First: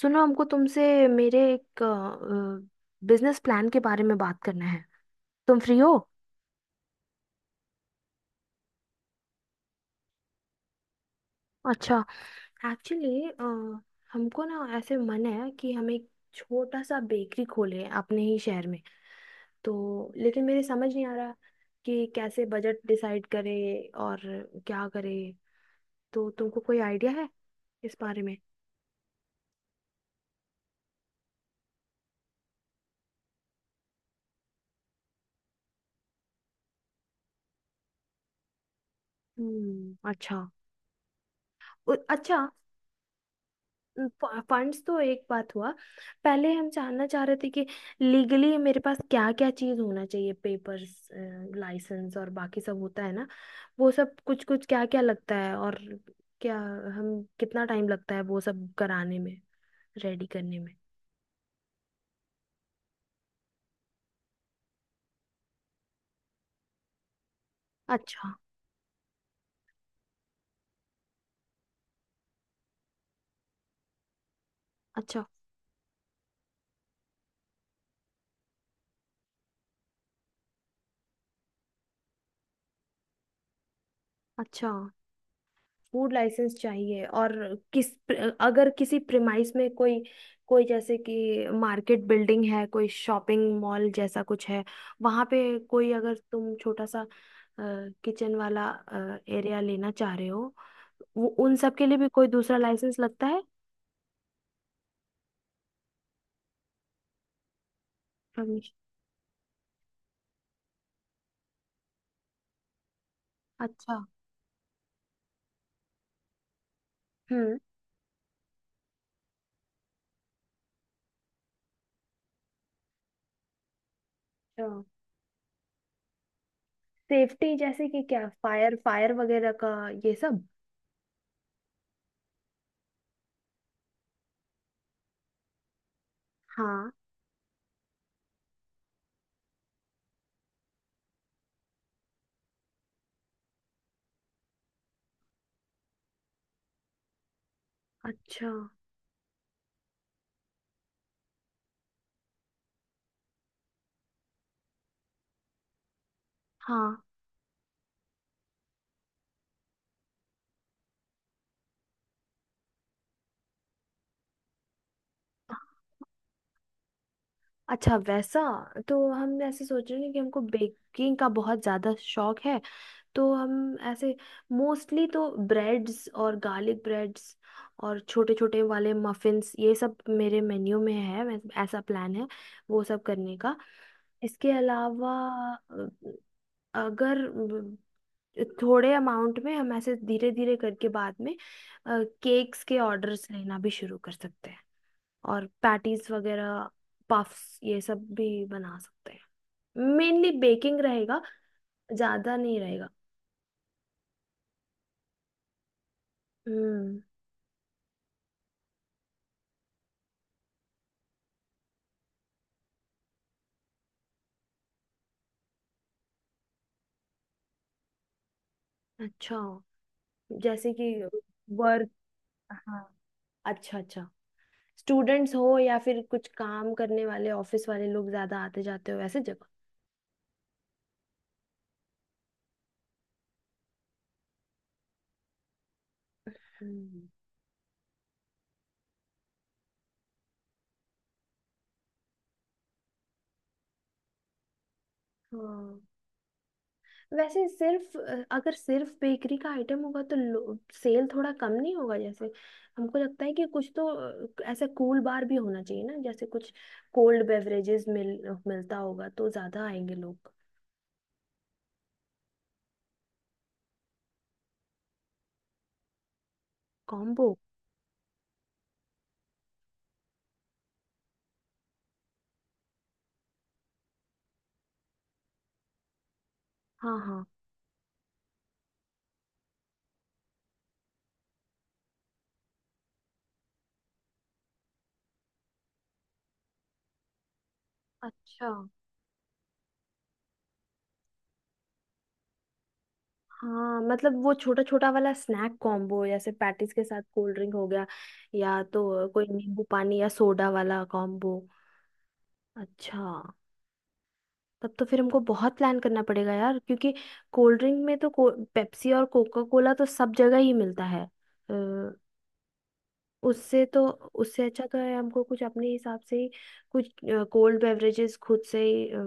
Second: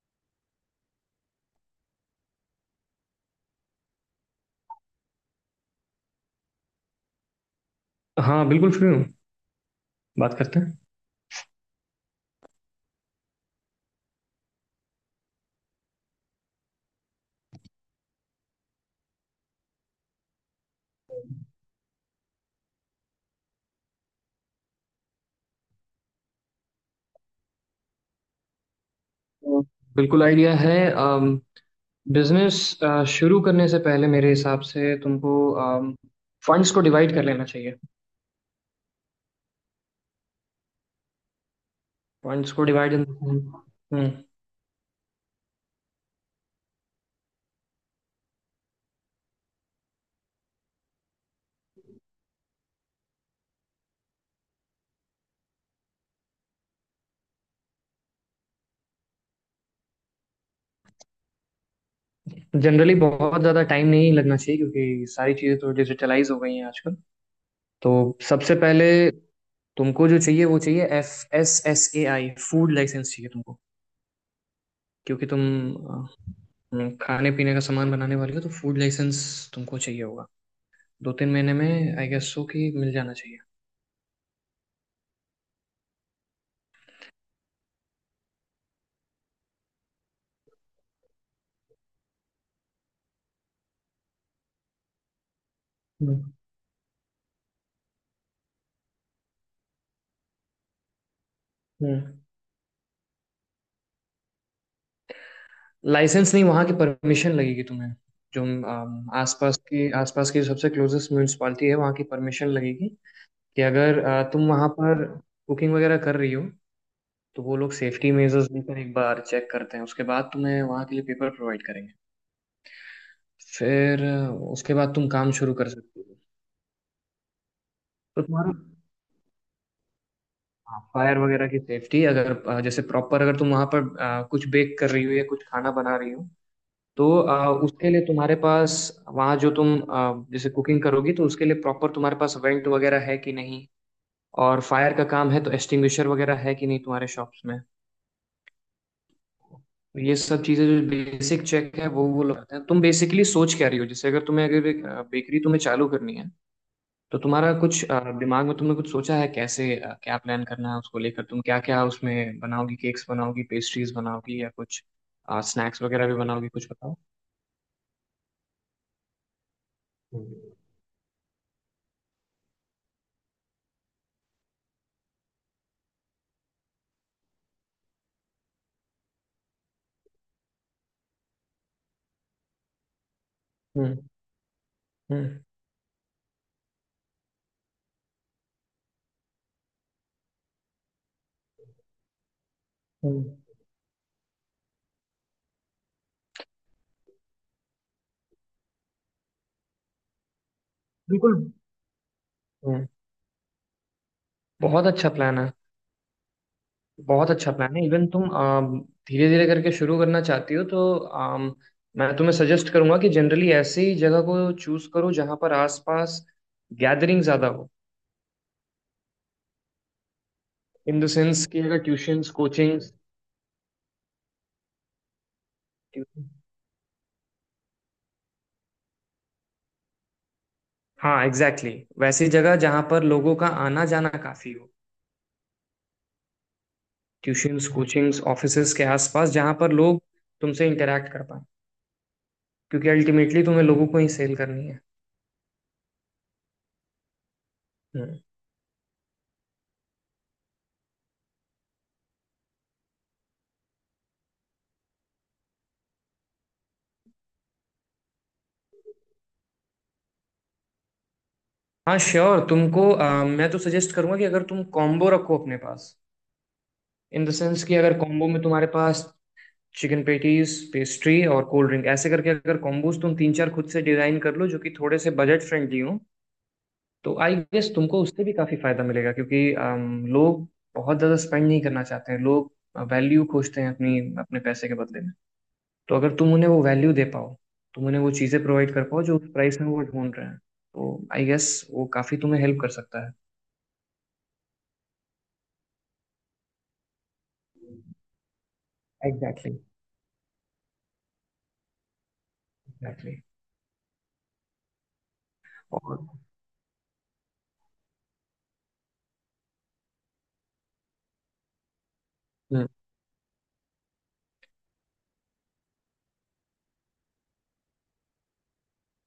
सुनो हमको तुमसे मेरे एक बिजनेस प्लान के बारे में बात करना है। तुम फ्री हो? हाँ बिल्कुल फ्री हूँ। बात करते हैं। अच्छा। एक्चुअली हमको ना ऐसे मन है कि हम एक छोटा सा बेकरी खोलें अपने ही शहर में। तो लेकिन मेरे समझ नहीं आ रहा कि कैसे बजट डिसाइड करें और क्या करें। तो तुमको कोई आइडिया है इस बारे में? तो बिल्कुल आइडिया है। बिजनेस शुरू करने से पहले मेरे हिसाब से तुमको फंड्स को डिवाइड कर लेना चाहिए। हम्म, अच्छा। अच्छा। फंड्स को डिवाइड। फंड्स तो एक बात हुआ। पहले हम जानना चाह रहे थे कि लीगली मेरे पास क्या क्या चीज होना चाहिए, पेपर्स, लाइसेंस और बाकी सब होता है ना। वो सब कुछ कुछ क्या क्या लगता है, और क्या हम कितना टाइम लगता है वो सब कराने में, रेडी करने में। जनरली बहुत ज़्यादा टाइम नहीं लगना चाहिए, क्योंकि सारी चीज़ें तो डिजिटलाइज हो गई हैं आजकल। तो अच्छा। सबसे पहले तुमको जो चाहिए वो चाहिए, F S S A I food licence चाहिए तुमको, अच्छा। क्योंकि तुम अ, खाने पीने का सामान बनाने वाले हो, तो फूड लाइसेंस तुमको चाहिए होगा। 2 3 महीने में आई गेस सो कि मिल जाना चाहिए। अच्छा, फूड लाइसेंस चाहिए, और किस अगर किसी प्रिमाइस में कोई कोई जैसे कि मार्केट बिल्डिंग है, कोई शॉपिंग मॉल जैसा कुछ है, वहां पे कोई अगर तुम छोटा सा किचन वाला एरिया लेना चाह रहे हो, वो उन सब के लिए भी हम्म कोई दूसरा लाइसेंस लगता है? लाइसेंस नहीं, वहाँ की परमिशन लगेगी तुम्हें। जो परमिशन। आसपास की जो सबसे क्लोजेस्ट म्यूनिसपालिटी है, वहाँ की परमिशन लगेगी, कि अच्छा। अगर तुम वहाँ पर कुकिंग वगैरह कर रही हो, तो वो हम्म। लोग सेफ्टी मेजर्स लेकर एक बार चेक करते हैं, उसके बाद तुम्हें वहाँ के लिए पेपर प्रोवाइड करेंगे। फिर अच्छा। उसके बाद तुम काम शुरू कर सकते हो। सेफ्टी जैसे कि तो क्या, तुम्हारा फायर फायर वगैरह का ये सब? फायर वगैरह की सेफ्टी, अगर जैसे प्रॉपर अगर तुम वहाँ पर कुछ बेक कर रही हो या कुछ खाना बना रही हो, हाँ। तो उसके लिए तुम्हारे पास, वहाँ जो तुम जैसे कुकिंग करोगी तो उसके लिए प्रॉपर तुम्हारे पास वेंट वगैरह है कि नहीं, और फायर का काम है तो एक्सटिंग्विशर वगैरह है कि नहीं तुम्हारे शॉप्स में। अच्छा। तो ये सब चीजें, जो बेसिक चेक है वो लगता है। तुम बेसिकली सोच क्या रही हो, जैसे अगर तुम्हें, अगर एक बेकरी तुम्हें चालू करनी है, हाँ। तो तुम्हारा कुछ दिमाग में तुमने कुछ सोचा है, कैसे क्या प्लान करना है उसको लेकर, तुम क्या क्या उसमें बनाओगी? केक्स बनाओगी, पेस्ट्रीज बनाओगी, या कुछ स्नैक्स वगैरह भी बनाओगी? कुछ बताओ। अच्छा, वैसा। तो हम ऐसे सोच रहे हैं कि हमको हम्म। बेकिंग का बहुत ज़्यादा शौक है। तो हम ऐसे मोस्टली तो ब्रेड्स और गार्लिक ब्रेड्स और छोटे छोटे वाले मफिन्स, ये सब मेरे मेन्यू में है, ऐसा प्लान है वो सब करने का। हम्म। इसके अलावा हम्म। अ, अगर थोड़े अमाउंट में हम ऐसे धीरे धीरे करके बाद में केक्स के ऑर्डर्स हम्म। लेना भी शुरू कर सकते हैं। और पैटीज वगैरह, पफ्स ये सब भी बना सकते हैं। मेनली बेकिंग रहेगा, बिल्कुल। ज्यादा नहीं हम्म, रहेगा। बहुत अच्छा प्लान है। हम्म। बहुत अच्छा प्लान है। इवन तुम धीरे धीरे करके शुरू करना चाहती हो, तो मैं तुम्हें सजेस्ट करूंगा कि जनरली ऐसी जगह को चूज करो जहां पर आसपास गैदरिंग ज्यादा हो। अच्छा, जैसे कि इन द सेंस कि अगर वर्क। Tuitions coaching. हाँ, अच्छा, अच्छा। स्टूडेंट्स हो या फिर कुछ काम करने वाले ऑफिस वाले लोग ज्यादा आते जाते हो, वैसे जगह। हाँ एग्जैक्टली, exactly, वैसी जगह जहां पर लोगों का आना जाना काफी हो, हम्म। ट्यूशंस कोचिंग्स ऑफिसेज के आसपास जहां पर लोग तुमसे इंटरेक्ट कर पाए, क्योंकि अल्टीमेटली तुम्हें लोगों को ही सेल करनी है। हाँ। वैसे सिर्फ हम्म। अगर सिर्फ बेकरी का आइटम होगा तो सेल थोड़ा कम नहीं होगा जैसे? हमको लगता है कि कुछ तो ऐसा कूल बार भी होना चाहिए ना, जैसे कुछ कोल्ड बेवरेजेस मिलता होगा तो ज्यादा आएंगे लोग। हाँ श्योर, तुमको मैं तो सजेस्ट करूंगा कि अगर तुम कॉम्बो रखो अपने पास। In combo? द सेंस, कि अगर कॉम्बो में तुम्हारे पास चिकन पेटीज, पेस्ट्री और कोल्ड ड्रिंक ऐसे करके अगर कॉम्बोज तुम तीन चार खुद से डिजाइन कर लो जो कि थोड़े से बजट फ्रेंडली हो, हाँ, तो हाँ। आई गेस तुमको उससे भी काफी फायदा मिलेगा, क्योंकि लोग बहुत ज्यादा स्पेंड नहीं करना चाहते हैं। लोग वैल्यू खोजते हैं अपनी, अपने पैसे के बदले में। तो अगर तुम उन्हें वो वैल्यू दे पाओ, तुम उन्हें वो चीजें अच्छा। प्रोवाइड कर पाओ जो उस प्राइस में वो ढूंढ रहे हैं, तो आई गेस वो काफी तुम्हें हेल्प कर सकता हाँ, मतलब वो छोटा छोटा वाला स्नैक कॉम्बो जैसे पैटीज के साथ कोल्ड ड्रिंक हो है। गया। या तो कोई एग्जैक्टली। नींबू पानी या सोडा वाला कॉम्बो। अच्छा। एग्जैक्टली। तब तो फिर हमको बहुत प्लान और करना पड़ेगा यार, क्योंकि कोल्ड ड्रिंक में तो पेप्सी और कोका कोला तो सब जगह ही मिलता है। अ, हम्म, उससे तो उससे अच्छा तो है हमको कुछ अपने हिसाब से ही कुछ कोल्ड बेवरेजेस खुद से ही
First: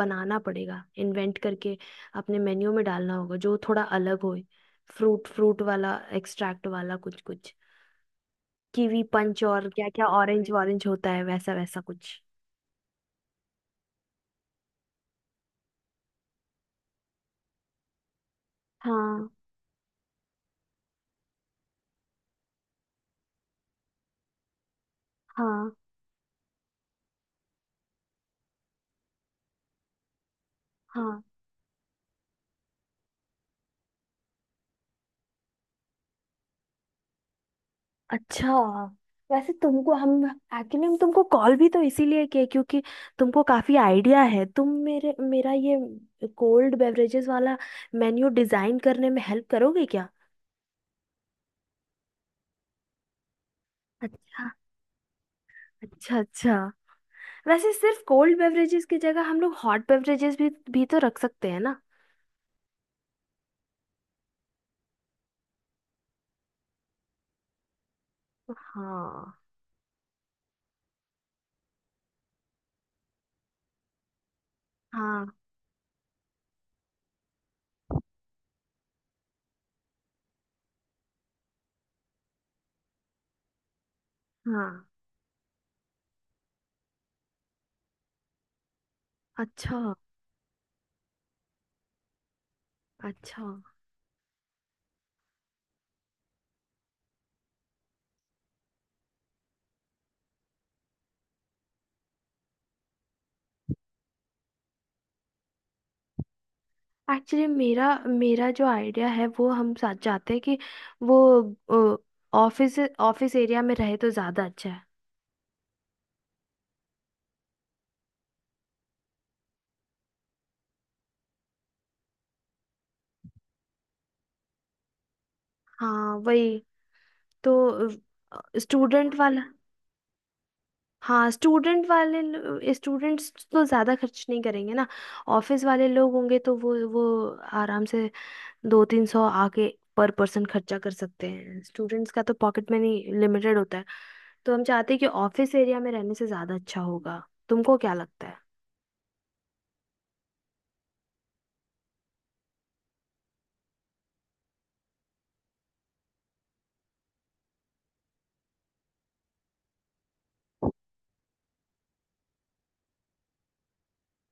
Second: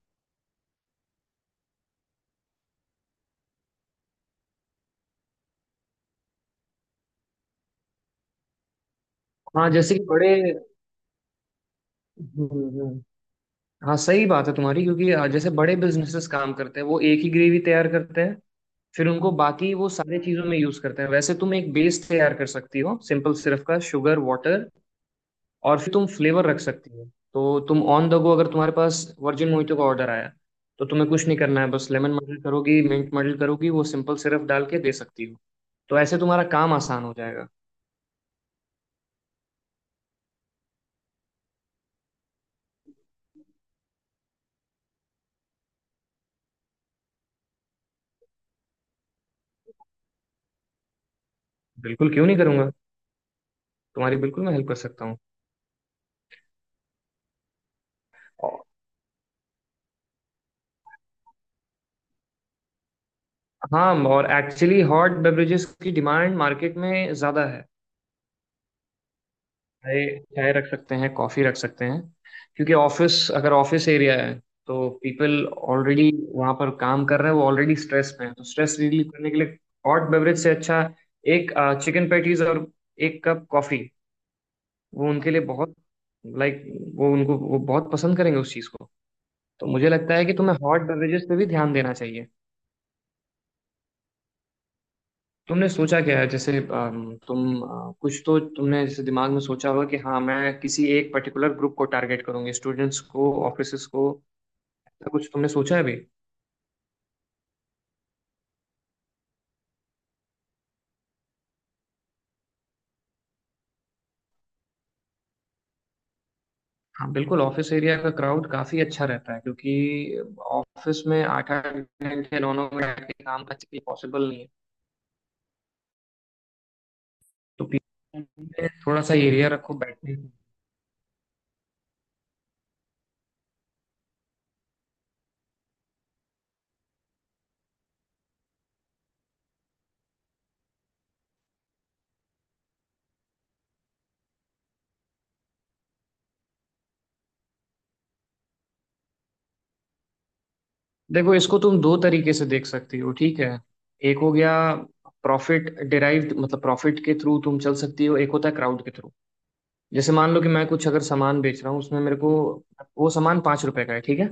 बनाना पड़ेगा, इन्वेंट करके अपने मेन्यू में डालना होगा जो थोड़ा अलग हो। फ्रूट फ्रूट वाला, एक्सट्रैक्ट वाला कुछ कुछ, कीवी पंच और हाँ क्या जैसे कि क्या, बड़े, ऑरेंज ऑरेंज होता है, वैसा वैसा कुछ। हम्म, हम्म, हाँ सही बात है तुम्हारी, क्योंकि जैसे बड़े बिजनेसेस काम करते हैं, वो एक ही ग्रेवी तैयार करते हैं, फिर हाँ, उनको बाकी वो सारी चीजों में यूज करते हैं। वैसे तुम एक बेस तैयार कर सकती हो, सिंपल सिरफ का शुगर वाटर, हाँ, और फिर तुम फ्लेवर रख सकती हो। तो तुम ऑन द गो, अगर तुम्हारे पास वर्जिन मोहितो का ऑर्डर आया, तो तुम्हें हाँ। कुछ नहीं करना है, बस लेमन मर्डल करोगी, मिंट मर्डल करोगी, वो सिंपल सिरफ डाल के दे सकती हो। तो ऐसे तुम्हारा काम आसान हो जाएगा। अच्छा, वैसे तुमको हम एक्चुअली हम तुमको कॉल भी तो इसीलिए किए, क्योंकि तुमको काफी आइडिया है। तुम मेरे मेरा ये कोल्ड बेवरेजेस वाला मेन्यू डिजाइन करने में हेल्प करोगे क्या? बिल्कुल, क्यों नहीं करूंगा। तुम्हारी बिल्कुल अच्छा, मैं हेल्प कर सकता हूँ। अच्छा, अच्छा। वैसे सिर्फ कोल्ड और- बेवरेजेस की जगह हम लोग हॉट बेवरेजेस भी तो रख सकते हैं ना? हाँ, और एक्चुअली हॉट बेवरेजेस की डिमांड मार्केट में ज़्यादा है। हाँ, चाय, चाय रख सकते हैं, कॉफ़ी रख सकते हैं। क्योंकि ऑफिस, अगर ऑफिस एरिया है, तो हाँ, पीपल ऑलरेडी वहाँ पर काम कर रहे हैं, वो ऑलरेडी स्ट्रेस में है, तो स्ट्रेस रिलीव करने के लिए हॉट बेवरेज से अच्छा एक चिकन पैटीज और एक कप कॉफ़ी, हाँ। वो उनके लिए बहुत, लाइक, वो उनको वो बहुत पसंद करेंगे उस चीज़ को। तो अच्छा, मुझे लगता है कि तुम्हें हॉट बेवरेजेस पे भी ध्यान देना चाहिए। अच्छा। तुमने सोचा क्या है, जैसे तुम कुछ तो तुमने जैसे दिमाग में सोचा होगा कि हाँ मैं किसी एक पर्टिकुलर ग्रुप को टारगेट करूंगी, स्टूडेंट्स को, ऑफिसेस को, ऐसा कुछ तुमने सोचा है भी? एक्चुअली मेरा मेरा जो आइडिया है वो हम साथ चाहते हैं कि वो ऑफिस ऑफिस एरिया में रहे तो ज़्यादा अच्छा है। हाँ बिल्कुल, ऑफिस एरिया का क्राउड काफी अच्छा रहता है, क्योंकि ऑफिस में 8 8 घंटे, 9 9 घंटे काम करना पॉसिबल नहीं है। हाँ, वही। तो तो पीछे में थोड़ा स्टूडेंट सा वाला। एरिया रखो बैठने का। हाँ, स्टूडेंट वाले स्टूडेंट्स तो ज़्यादा खर्च नहीं करेंगे ना। ऑफिस वाले लोग होंगे तो वो आराम से 200-300 आके पर पर्सन खर्चा कर सकते हैं। स्टूडेंट्स का तो पॉकेट मनी लिमिटेड होता है। तो हम चाहते हैं कि ऑफिस एरिया में रहने से ज़्यादा अच्छा होगा। तुमको क्या लगता है? देखो, इसको तुम दो तरीके से देख सकती हो, ठीक है? एक हो गया प्रॉफिट डिराइव्ड, मतलब प्रॉफिट के थ्रू तुम चल सकती हो, एक होता है क्राउड के थ्रू। जैसे मान लो कि मैं कुछ अगर सामान बेच रहा हूँ, उसमें मेरे को वो सामान 5 रुपए का है, ठीक है।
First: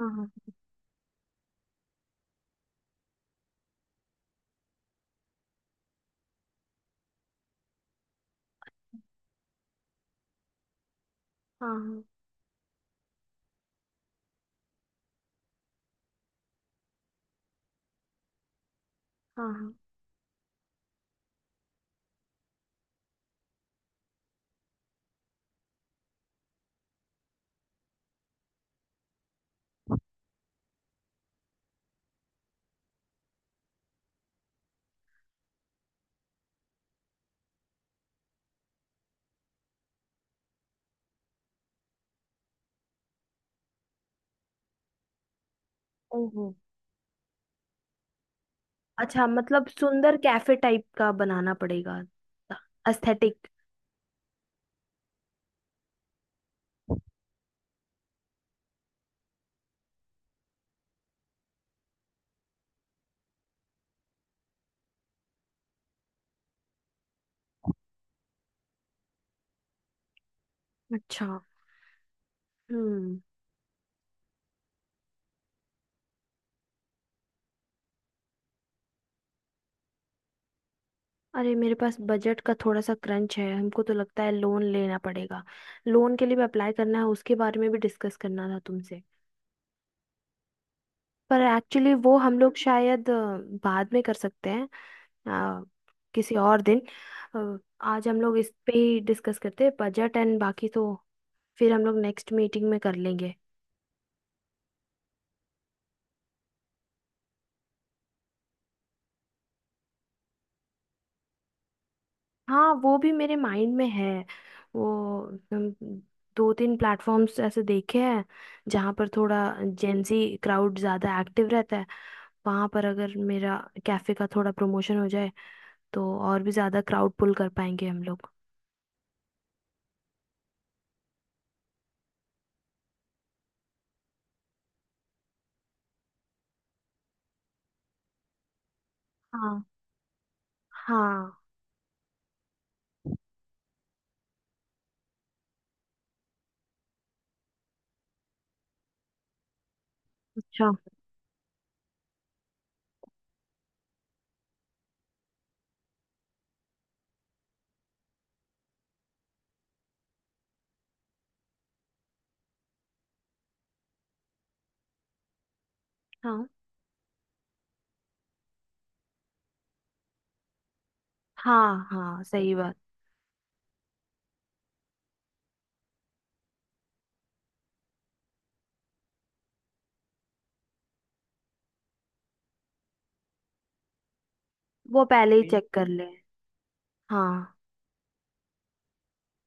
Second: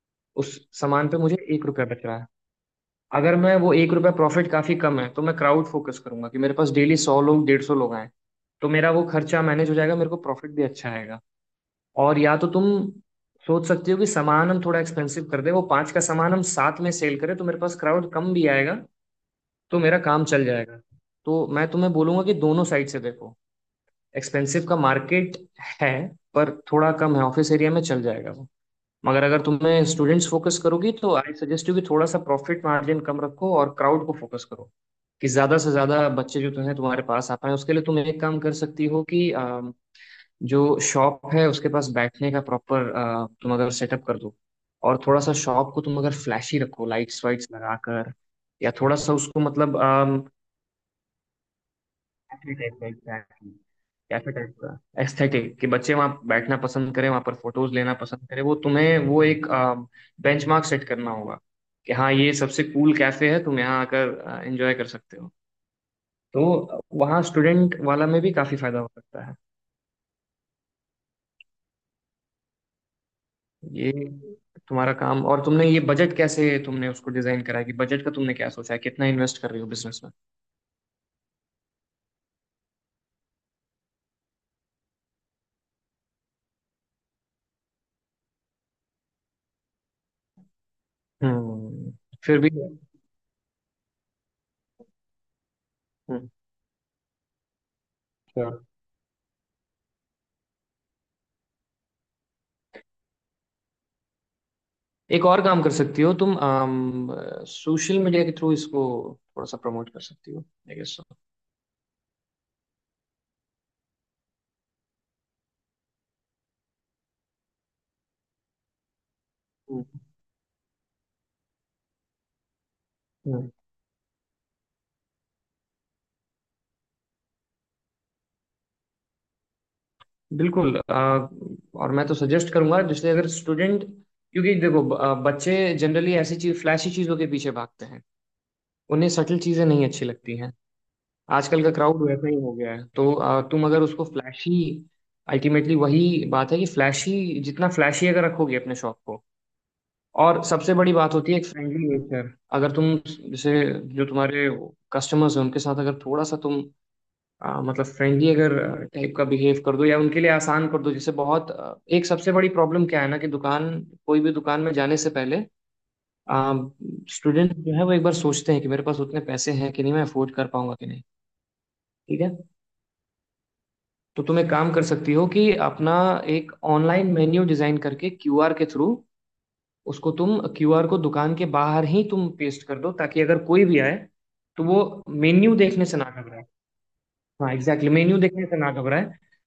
हाँ, हाँ, उस सामान पे मुझे 1 रुपया बच रहा है। अगर मैं वो 1 रुपया प्रॉफिट काफी कम है, तो मैं क्राउड फोकस करूंगा कि मेरे पास डेली 100 लोग, 150 लोग आए, तो मेरा वो खर्चा मैनेज हो जाएगा, मेरे को प्रॉफिट भी अच्छा आएगा। हाँ, और या तो तुम सोच सकते हो कि सामान हम थोड़ा एक्सपेंसिव कर दें, वो पाँच का सामान हम सात में सेल करें, तो मेरे पास क्राउड कम भी आएगा, हाँ, हाँ। तो मेरा काम चल जाएगा। तो मैं तुम्हें बोलूंगा कि दोनों साइड से देखो। एक्सपेंसिव का मार्केट है पर थोड़ा कम है, ऑफिस एरिया में चल जाएगा वो, मगर अगर तुम्हें स्टूडेंट्स फोकस करोगी, तो आई सजेस्ट यू कि थोड़ा सा प्रॉफिट मार्जिन कम रखो और क्राउड को फोकस करो, कि ज्यादा से ज्यादा बच्चे जो तुम्हें, तुम्हारे पास आ पाए। उसके लिए तुम एक काम कर सकती हो कि जो शॉप है उसके पास बैठने का प्रॉपर तुम अगर सेटअप कर दो, और थोड़ा सा शॉप को तुम अगर ओहो। फ्लैशी रखो, लाइट्स वाइट्स लगाकर, या थोड़ा सा अच्छा, उसको, मतलब मतलब सुंदर कैफे टाइप का बनाना पड़ेगा। कैफे टाइप का, एस्थेटिक। एग्जैक्टली, कैफे टाइप का एस्थेटिक, कि बच्चे वहां बैठना पसंद करें, वहां पर फोटोज लेना पसंद करें। वो तुम्हें वो एक बेंचमार्क सेट करना होगा, कि हाँ ये सबसे कूल कैफे है, तुम यहाँ आकर एंजॉय कर सकते हो। तो वहाँ स्टूडेंट वाला में भी काफी फायदा हो सकता है। अच्छा। हम्म। ये तुम्हारा काम, और तुमने ये बजट कैसे तुमने उसको डिजाइन करा है, कि बजट का तुमने क्या सोचा है? कितना इन्वेस्ट कर रही हो बिजनेस में? अरे, मेरे पास बजट का थोड़ा सा क्रंच है, हमको तो लगता है लोन लेना पड़ेगा। लोन के लिए भी अप्लाई करना है, उसके बारे में भी डिस्कस करना था तुमसे। पर एक्चुअली हम्म। वो हम फिर भी। लोग शायद बाद में कर सकते हैं, अ, किसी और दिन। अ, आज हम लोग इस हम्म, पे ही डिस्कस करते हैं, बजट एंड बाकी तो फिर हम लोग नेक्स्ट मीटिंग में कर लेंगे। एक और काम कर सकती हो तुम, सोशल मीडिया के थ्रू इसको थोड़ा सा प्रमोट कर सकती हो आई गेस सो। हाँ, वो भी मेरे माइंड में है। वो हम दो तीन प्लेटफॉर्म्स ऐसे देखे हैं जहाँ पर थोड़ा हम्म। जेंजी क्राउड ज़्यादा एक्टिव रहता है। वहाँ पर अगर हम्म। मेरा कैफ़े का थोड़ा प्रमोशन हो जाए तो और भी ज़्यादा क्राउड पुल कर पाएंगे हम लोग। बिल्कुल, और मैं तो सजेस्ट करूंगा, जैसे अगर स्टूडेंट, क्योंकि देखो बच्चे जनरली ऐसी चीज, फ्लैशी चीजों के पीछे भागते हैं, उन्हें सटल हाँ, चीजें नहीं अच्छी लगती हैं। हाँ। आजकल का क्राउड वैसा ही हो गया है, तो तुम अगर उसको फ्लैशी, अल्टीमेटली वही बात है, कि फ्लैशी, जितना फ्लैशी अगर रखोगे अपने शॉप को, और अच्छा। सबसे बड़ी बात होती है एक फ्रेंडली नेचर। अगर तुम, जैसे, जो तुम्हारे कस्टमर्स हैं उनके साथ अगर थोड़ा सा तुम मतलब फ्रेंडली, अगर टाइप का बिहेव कर दो या उनके लिए आसान कर दो, जैसे बहुत एक सबसे बड़ी प्रॉब्लम क्या है ना, कि दुकान, कोई भी दुकान में जाने से पहले हाँ, स्टूडेंट जो है वो एक बार सोचते हैं कि मेरे पास उतने पैसे हैं कि नहीं, मैं अफोर्ड कर पाऊंगा कि नहीं। हाँ, ठीक हाँ है। सही बात। तो तुम एक काम कर सकती हो कि अपना एक ऑनलाइन मेन्यू डिजाइन करके क्यूआर के थ्रू, उसको तुम क्यूआर को दुकान के बाहर ही तुम पेस्ट कर दो, ताकि अगर कोई भी आए तो वो वो पहले ही Okay. मेन्यू चेक देखने कर से ना लें। घबराए। हाँ हाँ। एग्जैक्टली, मेन्यू देखने से ना घबराए,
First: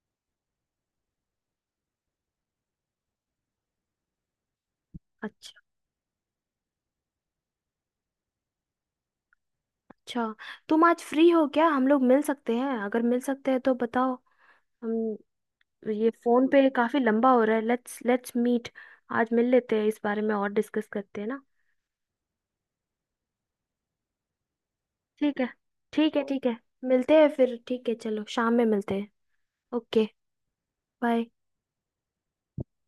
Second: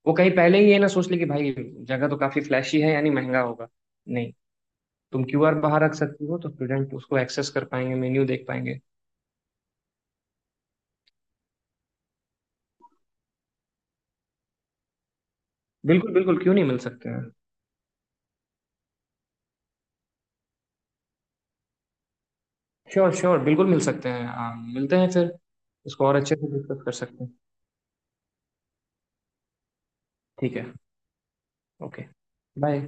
वो कहीं पहले ही ये ना सोच ले कि भाई जगह तो काफी फ्लैशी है, यानी महंगा होगा। नहीं, तुम क्यूआर अच्छा, बाहर रख सकती हो, तो स्टूडेंट उसको एक्सेस कर पाएंगे, मेन्यू देख पाएंगे। अच्छा। तुम आज फ्री हो क्या, हम लोग मिल सकते हैं, अगर मिल सकते हैं तो बताओ। हम तो, ये बिल्कुल बिल्कुल, फोन क्यों नहीं, पे मिल काफी सकते हैं। लंबा हो रहा है, लेट्स लेट्स मीट। आज मिल लेते हैं, इस बारे में और डिस्कस करते हैं ना। श्योर श्योर, बिल्कुल मिल सकते हैं, हाँ मिलते हैं फिर, ठीक है, इसको ठीक और है, अच्छे ठीक से है। डिस्कस कर मिलते सकते हैं हैं। फिर, ठीक है, चलो शाम में मिलते हैं। ओके। ठीक है। बाय। ओके। बाय।